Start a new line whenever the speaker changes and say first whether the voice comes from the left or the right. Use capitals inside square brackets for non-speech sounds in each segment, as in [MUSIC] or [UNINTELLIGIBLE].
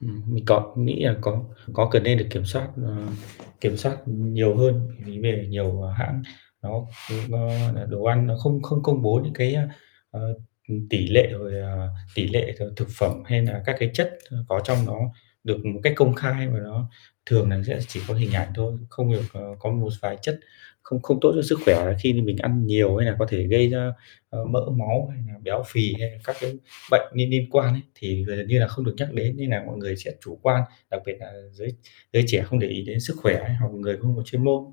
left: Ừm, mình có, nghĩ là có có cần nên được kiểm soát, ờ, kiểm soát nhiều hơn [UNINTELLIGIBLE] đề nhiều, ờ, hãng nó nó nó nà đồ ăn nó không không công bố những cái, ơ, ờ, ừm, tỷ lệ rồi, ờ, tỷ lệ thường thực phẩm hay nà các cái chất, ơ, có trong nó được một cách công khai và nó thường là sẽ chỉ có hình ảnh thôi, không được, ờ, có một vài chất không không tốt cho sức khỏe khi mình mình ăn nhiều hay là có thể gây ra, ờ, mỡ máu hay nà béo phì hay là các cái bệnh niên niên quan ấy, thì giờ gần như là không được nhắc đến. Nên nà mọi người sẽ chủ quan, đặc biệt là giới giới trẻ không để ý đến sức khỏe hay hoặc người không có chuyên môn.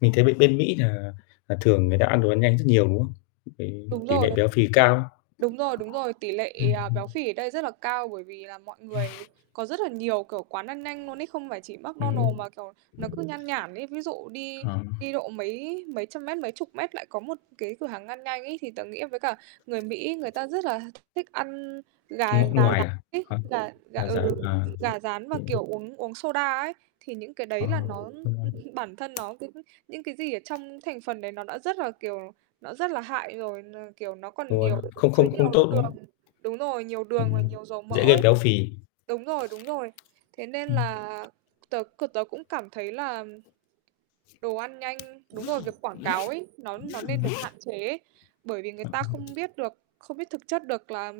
left: Mình thấy bên bên Mỹ nà là thường người ta ăn đồ ăn nhanh rất nhiều, đúng không? [UNINTELLIGIBLE]
right: Đúng
left: Tỷ
right: rồi.
left: nệ béo phì cao.
right: Đúng rồi, đúng rồi, tỷ lệ,
left: Ừm,
right: à,
left: ừm.
right: béo phì ở đây rất là cao bởi vì là mọi người có rất là nhiều, kiểu, quán ăn nhanh luôn ấy, không phải chỉ McDonald's
left: Ừm.
right: mà, kiểu, nó cứ nhan nhản ấy. Ví dụ đi
left: Ờ.
right: đi độ mấy mấy trăm mét, mấy chục mét lại có một cái cửa hàng ăn nhanh ấy, thì tớ nghĩ à với cả người Mỹ người ta rất là thích ăn gà gà
left: Ngọn ngoài
right: rán
left: à,
right: ấy,
left: hả?
right: gà gà
left: Gà rán,
right: ừ,
left: à.
right: gà rán và,
left: [UNINTELLIGIBLE]
right: kiểu, uống uống soda ấy, thì những cái
left: À.
right: đấy là nó ưm
left: Đúng rồi.
right: hưm, bản thân nó [UNINTELLIGIBLE] những cái gì ở trong thành phần đấy nó đã rất là, kiểu, nó rất là hại rồi n kiểu, nó
left: Đúng
right: còn
left: rồi,
right: nhiều
left: không
right: chứa
left: không không
right: nhiều
left: tốt, đúng
right: đường
left: không?
right: đúng rồi, nhiều đường và
left: Ừm,
right: nhiều dầu mỡ
left: dễ gây
right: ấy.
left: béo phì.
right: Đúng rồi, đúng rồi, thế nên
left: Ừm.
right: là tớ c tớ cũng cảm thấy là đồ ăn nhanh đúng rồi, việc quảng cáo ấy, nó nó
left: Ừm.
right: nên được hạn chế, bởi vì người ta không
left: [UNINTELLIGIBLE]
right: biết được không biết thực chất được là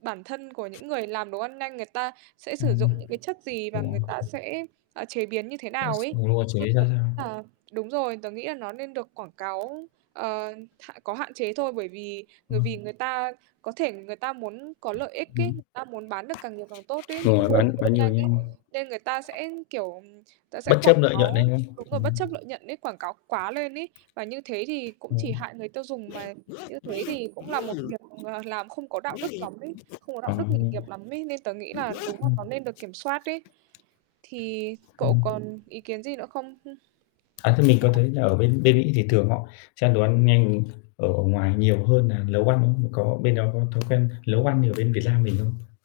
right: bản thân của những người làm đồ ăn nhanh, người ta sẽ
left: Ừm,
right: sử
left: ừm.
right: dụng những cái chất gì và
left: Đúng
right: người
left: rồi,
right: ta
left: chuẩn.
right: sẽ, à, chế biến như thế
left: Sẽ x
right: nào ấy,
left: ừ, đúng rồi, xử
right: nên
left: lý ra
right: tớ nghĩ
left: sao.
right: là đúng rồi, tớ nghĩ là nó nên được quảng cáo, ờ, hạn có hạn chế thôi. Bởi vì bởi vì
left: Ừm.
right: người ta có thể người ta muốn có lợi ích ấy,
left: Ừm.
right: người ta muốn bán được càng nhiều càng tốt ấy, những
left: Đúng
right: cái
left: rồi. Bán bán
right: [UNINTELLIGIBLE]
left: nhiều
right: nhanh ấy,
left: nhanh
right: nên người ta sẽ kiểu, ta sẽ
left: Bất chấp
right: quảng
left: lợi nhuận đấy,
right: cáo,
left: đúng không?
right: đúng rồi, bất
left: Ừm.
right: chấp lợi nhuận ấy, quảng cáo quá lên ấy, và như thế thì cũng chỉ
left: Ừm.
right: hại người tiêu dùng, mà như thế thì cũng là một việc, ờ, làm không có đạo đức lắm ấy, không có
left: À.
right: đạo đức nghề
left: Ừm.
right: nghiệp lắm ấy, nên tớ nghĩ là đúng là nó nên được kiểm soát ấy. Thì cậu
left: Ừm.
right: còn ý kiến gì nữa không? Hưm.
left: À, thế mình có thấy là ở bên bên Mỹ thì thường họ sẽ ăn đồ ăn nhanh ở ở ngoài nhiều hơn nà nấu ăn không? Có bên đó có thói quen nấu ăn như ở bên Việt Lam mình không?